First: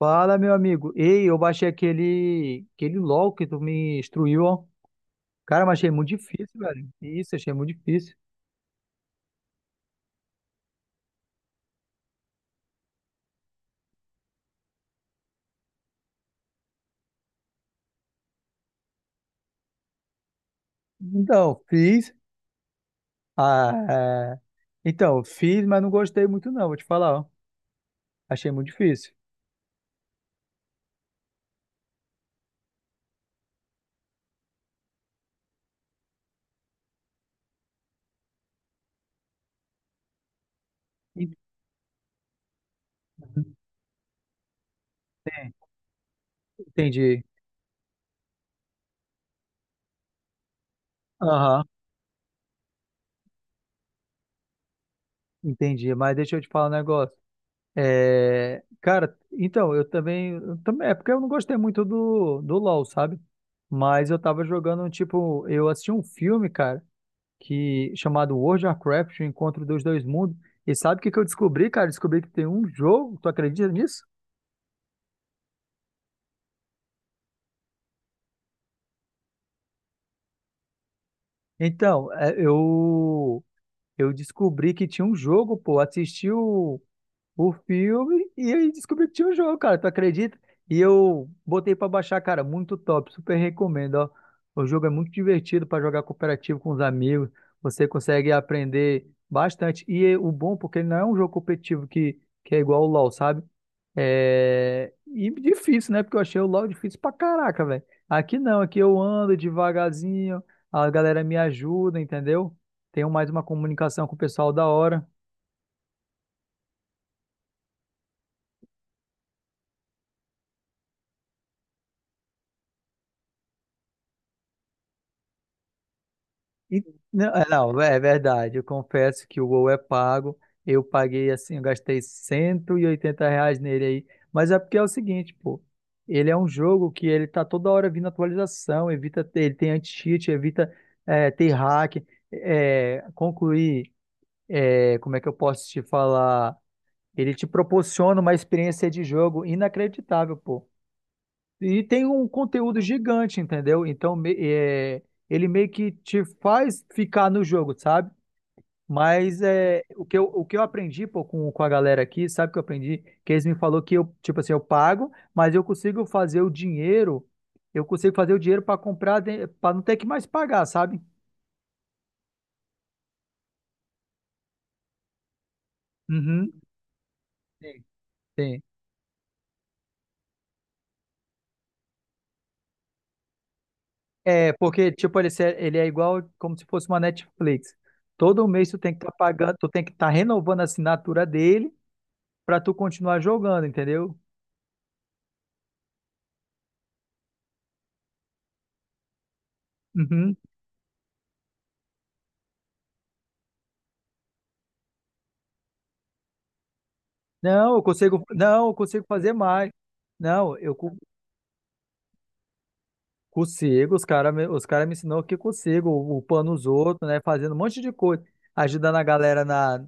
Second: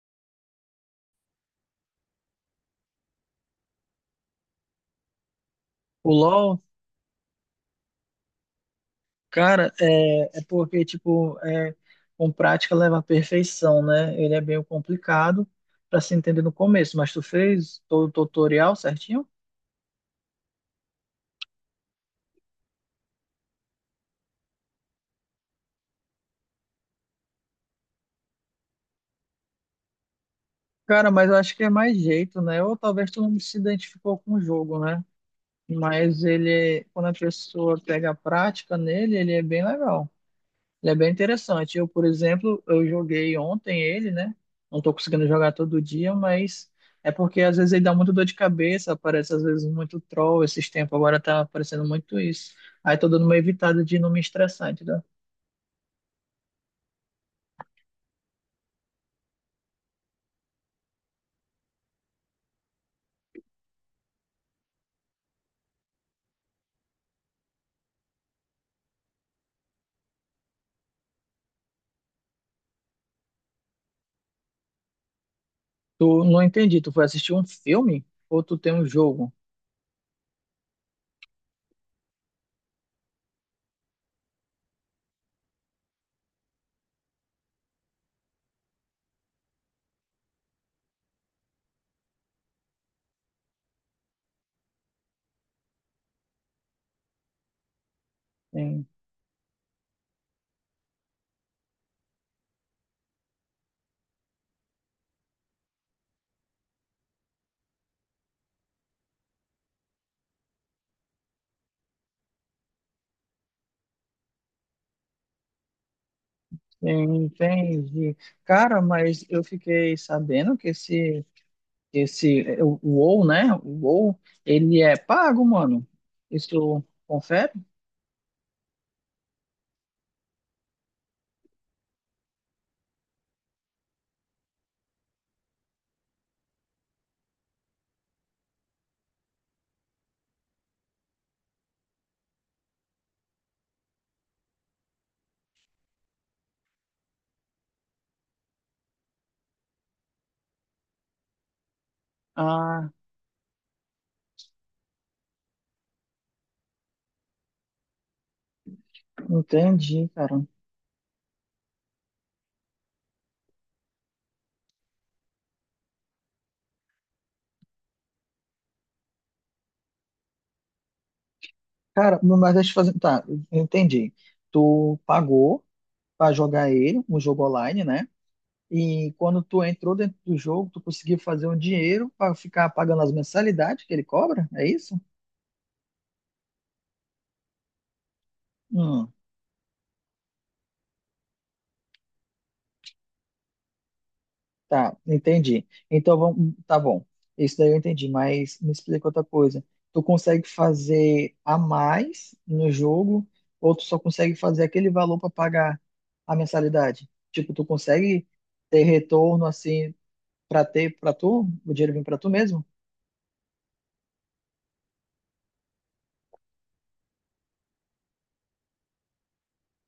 Fala, meu amigo. Ei, eu baixei aquele LOL que tu me instruiu, ó. Cara, mas achei muito O difícil, LoL, velho. Isso, achei muito difícil. cara, é porque, tipo, é, com prática leva à perfeição, né? Ele é bem complicado para se entender no começo, mas tu fez todo o tutorial certinho? Então, fiz. Ah, é. Então, fiz, mas não gostei muito, não, vou te falar, ó. Achei muito difícil. Cara, mas eu acho que é mais jeito, né? Ou talvez tu não se identificou com o jogo, né? Mas ele, quando a pessoa pega a prática nele, ele é bem legal. Ele é bem interessante. Eu, por exemplo, eu joguei ontem ele, né? Não tô conseguindo jogar todo dia, mas é Entendi. porque às vezes ele dá muito dor de cabeça, aparece às vezes muito troll esses tempos, agora tá Aham, aparecendo muito isso. Aí tô dando uma evitada de não me estressar, entendeu? entendi. Mas deixa eu te falar um negócio. É, cara, então, eu também. É porque eu não gostei muito do LOL, sabe? Mas eu tava jogando, tipo, eu assisti um filme, cara. Que chamado World of Warcraft, o Encontro dos Dois Mundos. E sabe o que que eu descobri, cara? Descobri que tem um jogo, tu acredita nisso? Tu não entendi, tu foi assistir um filme ou tu tem um jogo? Então, eu descobri que tinha um jogo, pô, assisti o filme e aí descobri que tinha um jogo, cara. Tu acredita? E eu botei pra baixar, cara. Muito top. Super recomendo, ó. O jogo é muito divertido pra jogar cooperativo com os amigos. Você consegue Tem, aprender bastante. E é o bom, porque ele não é um jogo competitivo que é igual o LoL, sabe? E difícil, né? Porque eu achei o LoL difícil pra caraca, velho. Aqui não, aqui eu ando devagarzinho, a galera me ajuda, entendeu? Tenho mais uma comunicação com o pessoal da hora. tem, entendi. Cara, mas eu fiquei sabendo que esse, o WoW, né? O WoW, ele é pago, mano. E- Isso Não, confere? É verdade. Eu confesso que o Gol é pago. Eu paguei assim, eu gastei 180 reais nele aí. Mas é porque é o seguinte, pô. Ele é um jogo que ele tá toda hora vindo atualização, evita ter, ele tem anti-cheat, evita ter hack, concluir, como é que eu posso te falar? Ele te proporciona uma experiência de jogo inacreditável, pô. E tem um conteúdo Ah. gigante, entendeu? Então, ele meio que te faz ficar no jogo, sabe? Mas é, Entendi, cara. o que eu aprendi pô, com a galera aqui, sabe o que eu aprendi? Que eles me falou que eu, tipo assim, eu pago, mas eu consigo fazer o dinheiro para comprar, para não ter que mais pagar, sabe? Cara, mas deixa eu fazer. Tá, eu entendi. Tu pagou pra Uhum. jogar ele, um jogo online, Sim, né? sim. E quando tu entrou dentro do jogo, tu conseguiu fazer um dinheiro pra ficar pagando as mensalidades que ele cobra? É, É porque, isso? tipo, ele é igual como se fosse uma Netflix. Todo mês tu tem que estar Hum. pagando, tu tem que estar renovando a assinatura dele pra tu continuar jogando, entendeu? Tá, entendi. Então, vamos, tá bom. Isso daí eu entendi, mas me explica outra coisa. Tu Uhum. consegue fazer a mais no jogo ou tu só consegue fazer aquele valor para pagar a mensalidade? Tipo, tu consegue Não, eu ter consigo fazer retorno mais. assim Não, para eu co- ter para tu, o dinheiro vem para tu mesmo? consigo, os cara me ensinou que eu consigo, upando os outros, né, fazendo um monte de coisa, ajudando a galera na,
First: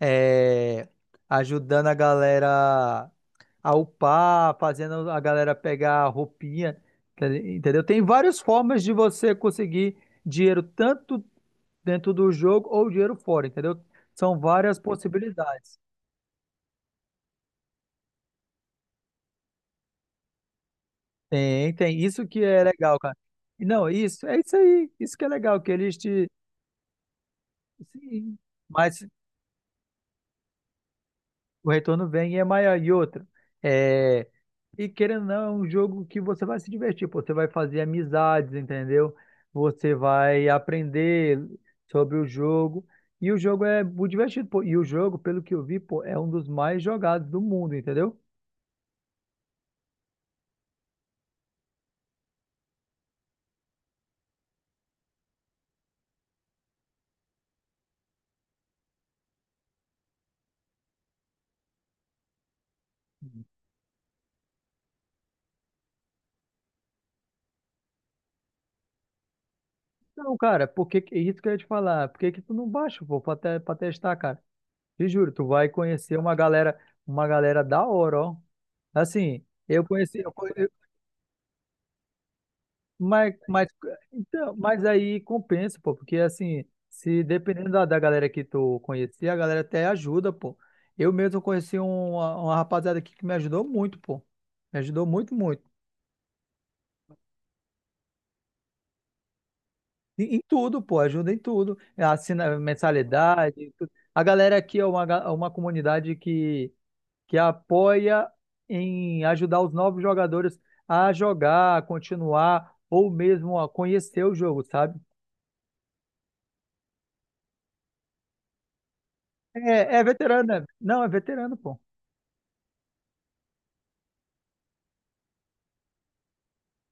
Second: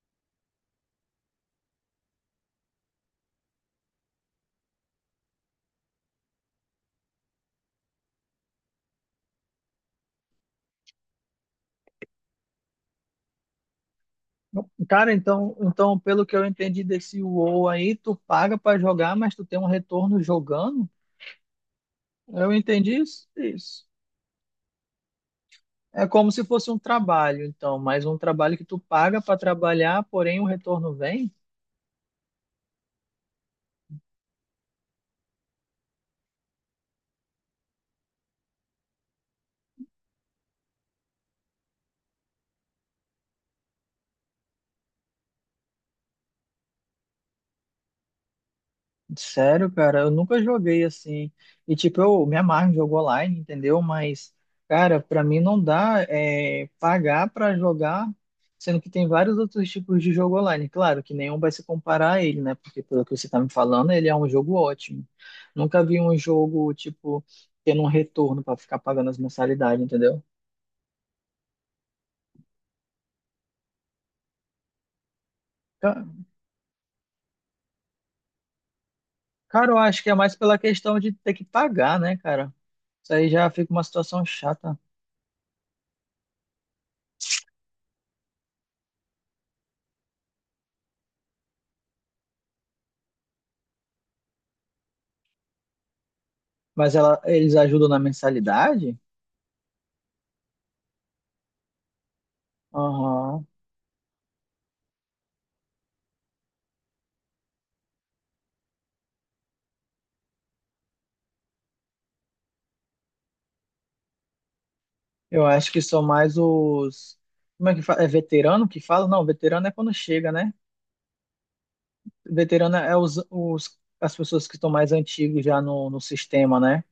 é, ajudando a galera a upar, fazendo a galera pegar a roupinha, entendeu? Tem várias formas de você conseguir dinheiro tanto dentro do jogo ou dinheiro fora, entendeu? São Não. várias Cara, então, possibilidades. então, pelo que eu entendi desse WoW aí, tu paga para jogar, mas tu tem um retorno jogando? Tem, tem. Isso que Eu é entendi legal, cara. isso? E Isso. Não, isso, é isso aí. Isso que é legal, que eles É te. como se fosse um trabalho, então, mas um Sim, trabalho que tu mas paga para trabalhar, porém o retorno vem? o retorno vem e é maior. E outra, é, e querendo ou não, é um jogo que você vai se divertir, pô. Você vai fazer amizades, entendeu? Você vai aprender sobre o jogo. E o jogo é muito divertido, pô. E o jogo, pelo que eu vi, pô, é um dos mais jogados do mundo, entendeu? Sério, cara, eu nunca joguei assim. E tipo, eu me amarro em jogo online, entendeu? Mas, cara, para mim não dá é, pagar para jogar, sendo que tem vários outros tipos de jogo online. Claro que nenhum vai se comparar a ele, né? Porque pelo que você tá me falando, ele é um jogo ótimo. Nunca vi um jogo, tipo, tendo um retorno para ficar pagando as mensalidades, entendeu? Não, cara, isso que eu ia te falar? Por que que tu não baixa, pô, pra testar, cara? Te juro, tu vai conhecer uma galera da hora, ó. Assim, Cara, eu eu acho que é conheci, eu mais conhe- pela eu- questão de ter que pagar, né, cara? Isso aí já mas, fica uma situação então, chata. mas aí compensa, pô, porque assim, se dependendo da galera que tu conhecer, a galera até ajuda, pô. Eu mesmo conheci uma rapaziada aqui que me ajudou muito, pô. Me ajudou muito, muito. Mas ela, eles ajudam na mensalidade? Em tudo, pô, ajuda em tudo. Assina Aham. mensalidade, em tudo. A galera aqui é uma comunidade que apoia em ajudar os novos jogadores a jogar, a continuar ou mesmo a conhecer o jogo, sabe? Eu acho que são mais os. Como é que fala? É veterano que fala? Não, veterano é quando É, é chega, veterano, né? né? Não, é veterano, pô. Veterano é os, as pessoas que estão mais antigos já no, no sistema, né?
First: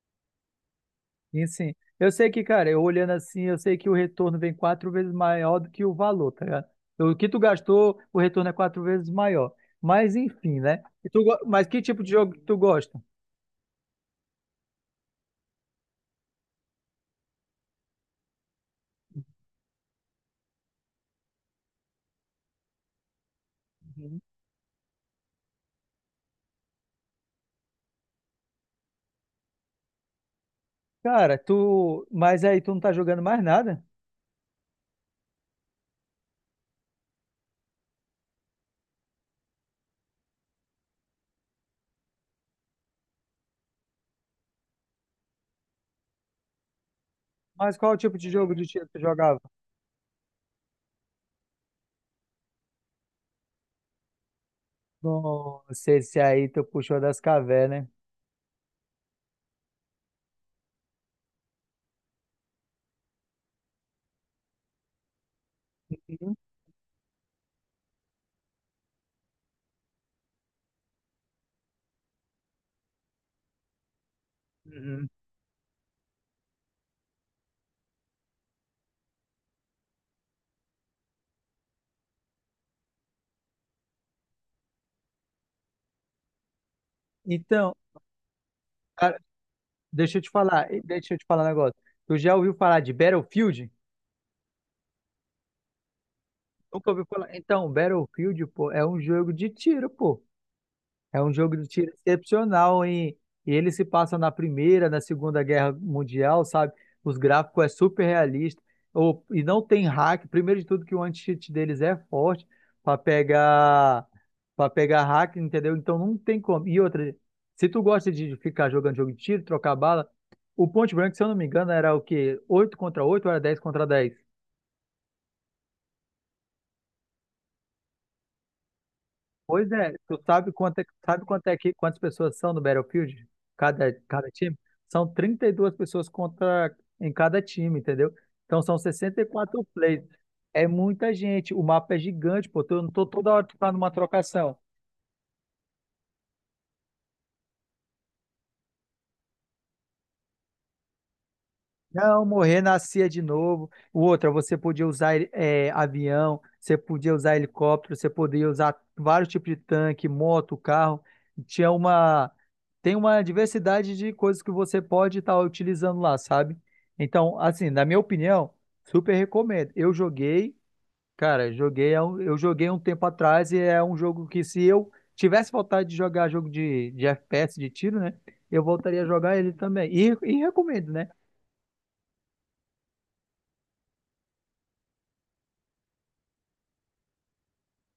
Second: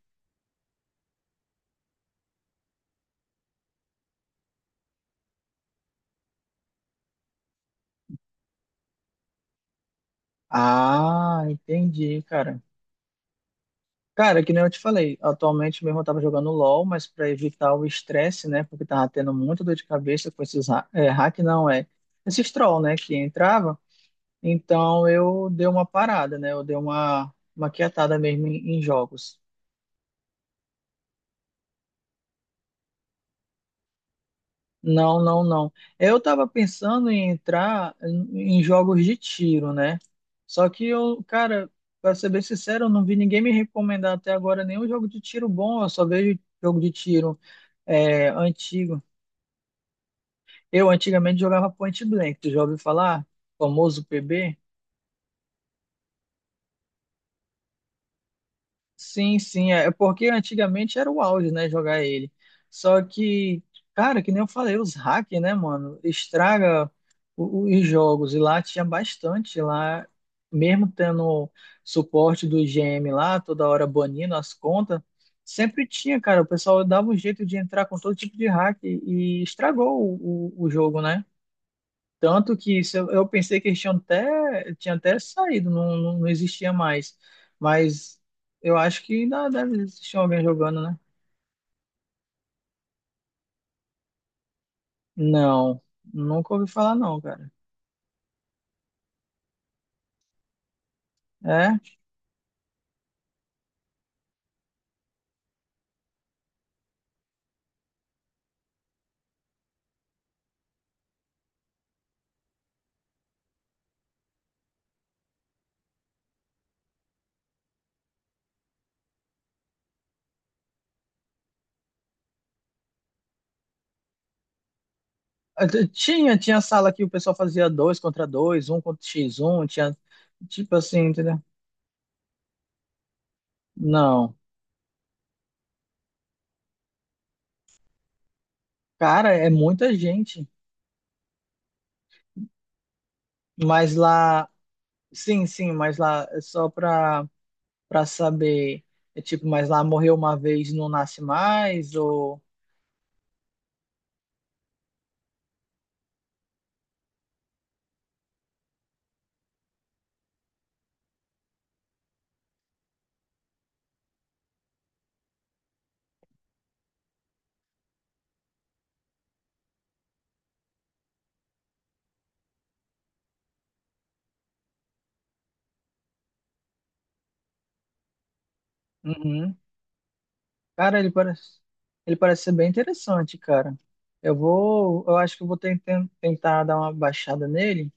E sim, eu sei que, cara, eu olhando assim, eu sei que o retorno vem quatro vezes maior do que o valor, tá ligado? O que tu gastou, o retorno é quatro vezes maior. Mas enfim, né? E tu, Ah, mas que tipo de entendi, jogo que tu cara. gosta? Cara, que nem eu te falei, atualmente mesmo eu tava jogando LoL, mas para evitar o estresse, né, porque tava tendo muita dor de cabeça com esses hack, não, é, esses troll, né, que entrava, Uhum. então eu dei uma parada, né, eu dei uma quietada mesmo em, em jogos. Cara, tu. Mas aí tu não tá jogando mais nada? Não, não, não. Eu tava pensando em entrar em, em jogos de tiro, né, só que eu, cara, pra ser bem sincero, eu não vi ninguém me recomendar até agora nenhum jogo de tiro bom, eu só vejo jogo de tiro Mas qual tipo de é, jogo de tiro tu antigo. jogava? Eu antigamente jogava Point Blank, tu já ouviu falar? Famoso PB? Nossa, esse aí tu puxou das cavernas, né? Sim, sim, é porque antigamente era o auge, né, jogar ele. Só que, cara, que nem eu falei, os hackers, né, mano, estraga os jogos. E lá tinha bastante, lá, mesmo tendo suporte do IGM lá, toda hora banindo as Uhum. contas, né? sempre tinha, cara, o pessoal dava um jeito de entrar com todo tipo de hack e estragou o jogo, né? Tanto que isso, eu pensei que eles tinham até, tinha até saído, não, não, não existia mais. Então, Mas eu acho que cara, ainda deve existir alguém jogando, né? deixa eu te falar um negócio. Tu já ouviu falar de Battlefield? Não, nunca ouvi Nunca falar ouviu não, falar? cara. Então, Battlefield, pô, é um jogo de tiro, pô. É um jogo de É, tiro excepcional, hein? E ele se passa na Primeira, na Segunda Guerra Mundial, sabe? Os gráficos é super realista. E não tem hack. Primeiro de tudo que o anti-cheat deles é forte para pegar para pegar hack, entendeu? Então não tem como. E outra, se tu gosta de ficar jogando jogo de tiro, trocar bala, o Point Blank, se eu não me engano, era o quê? Oito contra 8 ou era 10 contra 10. até tinha, tinha sala que o pessoal fazia dois contra dois, um contra x um Pois é, tinha, tu sabe tipo quanto é, assim, sabe entendeu? quanto quantas pessoas são no Battlefield? Cada Não, time? São 32 pessoas contra em cada time, entendeu? Então são sessenta e cara, é quatro muita players. gente. É muita gente. O mapa é gigante, pô. Eu não tô toda hora que tá numa Mas lá, trocação. sim, sim, mas lá, é só pra, pra saber, é tipo, mas lá morreu uma vez, não nasce mais, Não, ou... morrer, nascia de novo. O outro, você podia usar avião, você podia usar helicóptero, você podia usar vários tipos de tanque, moto, carro. Tinha uma, tem uma diversidade de coisas que você pode estar utilizando lá, sabe? Então, assim, na minha opinião, super recomendo. Eu joguei um tempo atrás e é um jogo que se eu tivesse vontade de jogar jogo de FPS, de tiro, né? Eu voltaria a jogar ele Uhum. também. E recomendo, Cara, né? Ele parece ser bem interessante, cara. Eu vou, eu acho que eu vou tentar dar uma baixada nele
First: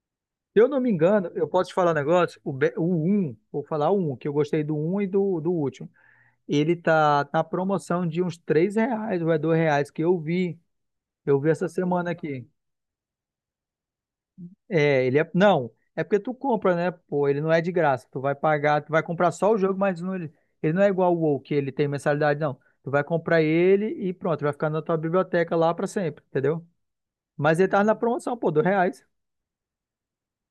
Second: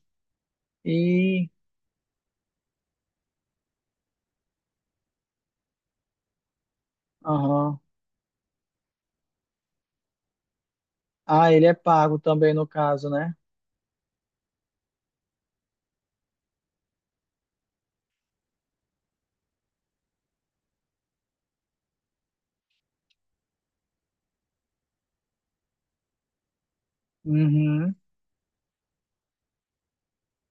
Se eu não me engano, eu e, posso te falar um negócio, o 1, vou falar o 1, que eu gostei do um do último. Ele tá na aham. promoção de uns 3 reais ou é 2 reais que eu vi. Eu vi Ah, ele essa é semana pago aqui. também no caso, né? É, ele é. Não, é porque tu compra, né? Pô, ele não é de graça. Tu vai pagar, tu vai comprar só o jogo, mas não, ele não é igual o WoW, que ele tem mensalidade, não. Tu vai comprar ele e pronto, vai ficar na tua biblioteca lá pra sempre, entendeu? Mas ele tá na Uhum. promoção, pô, dois reais.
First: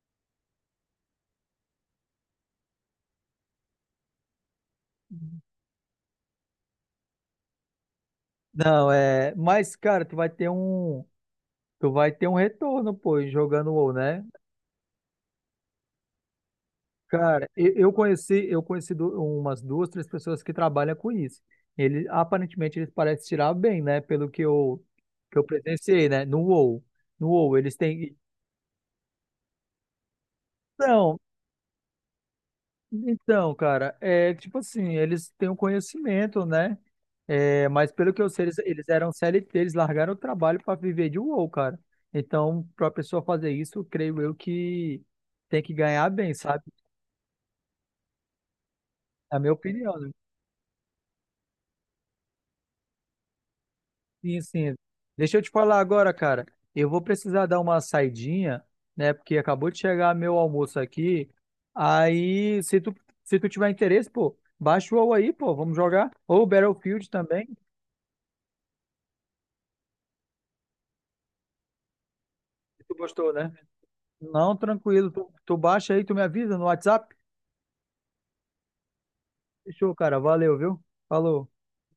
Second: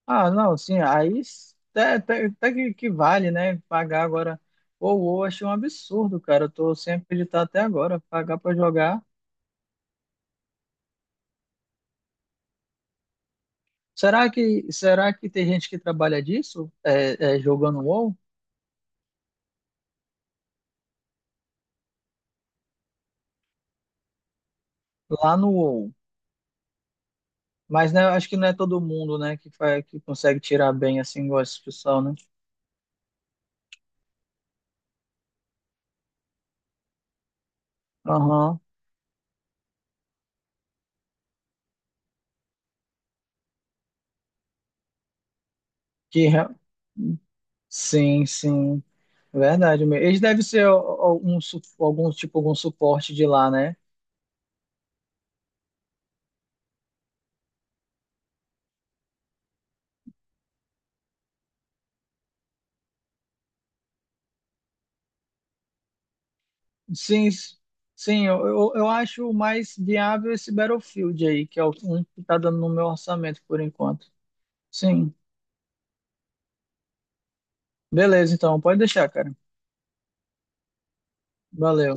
Ah, não, sim, até, até, até que vale, né? Pagar agora. Ou, achei um absurdo, cara. Eu tô sem acreditar até agora, pagar pra Não, jogar. é. Mas, cara, tu vai ter um. Tu vai ter um retorno, pô, jogando WoW, né? Será que tem gente que trabalha disso? É, é, Cara, jogando WoW? Eu conheci umas duas, três pessoas que trabalham com isso. Ele, aparentemente, eles parecem tirar bem, né? Lá Que eu no WoW. presenciei, né? No WoW. No WoW, eles Mas né, têm. acho que não é todo mundo, né, que faz, que consegue tirar bem Então, assim igual esse pessoal, né? então, cara, é tipo assim, eles têm um conhecimento, né? É, mas pelo que eu sei, Aham. eles eram C L T eles largaram o trabalho para viver de WoW, cara. Então, pra pessoa fazer isso, creio eu que tem que ganhar Que bem, re- sabe? sim, sim. É a minha Verdade opinião, mesmo. né? Eles devem ser algum, algum tipo algum suporte de lá, né? Sim, sim. Deixa eu te falar agora, cara. Eu vou precisar dar uma saidinha, né? Porque acabou de chegar meu almoço aqui. Aí, se tu tiver interesse, pô, baixa o WoW aí, pô, vamos jogar. Ou Battlefield Sim, também. Sim, eu acho mais viável esse Battlefield aí, que é o um que tá dando no se meu Tu gostou, orçamento né? por enquanto. Não, tranquilo. Sim. Tu baixa aí, tu me avisa no WhatsApp. Beleza, então, pode deixar, cara. Fechou, cara. Valeu, viu? Falou. Valeu.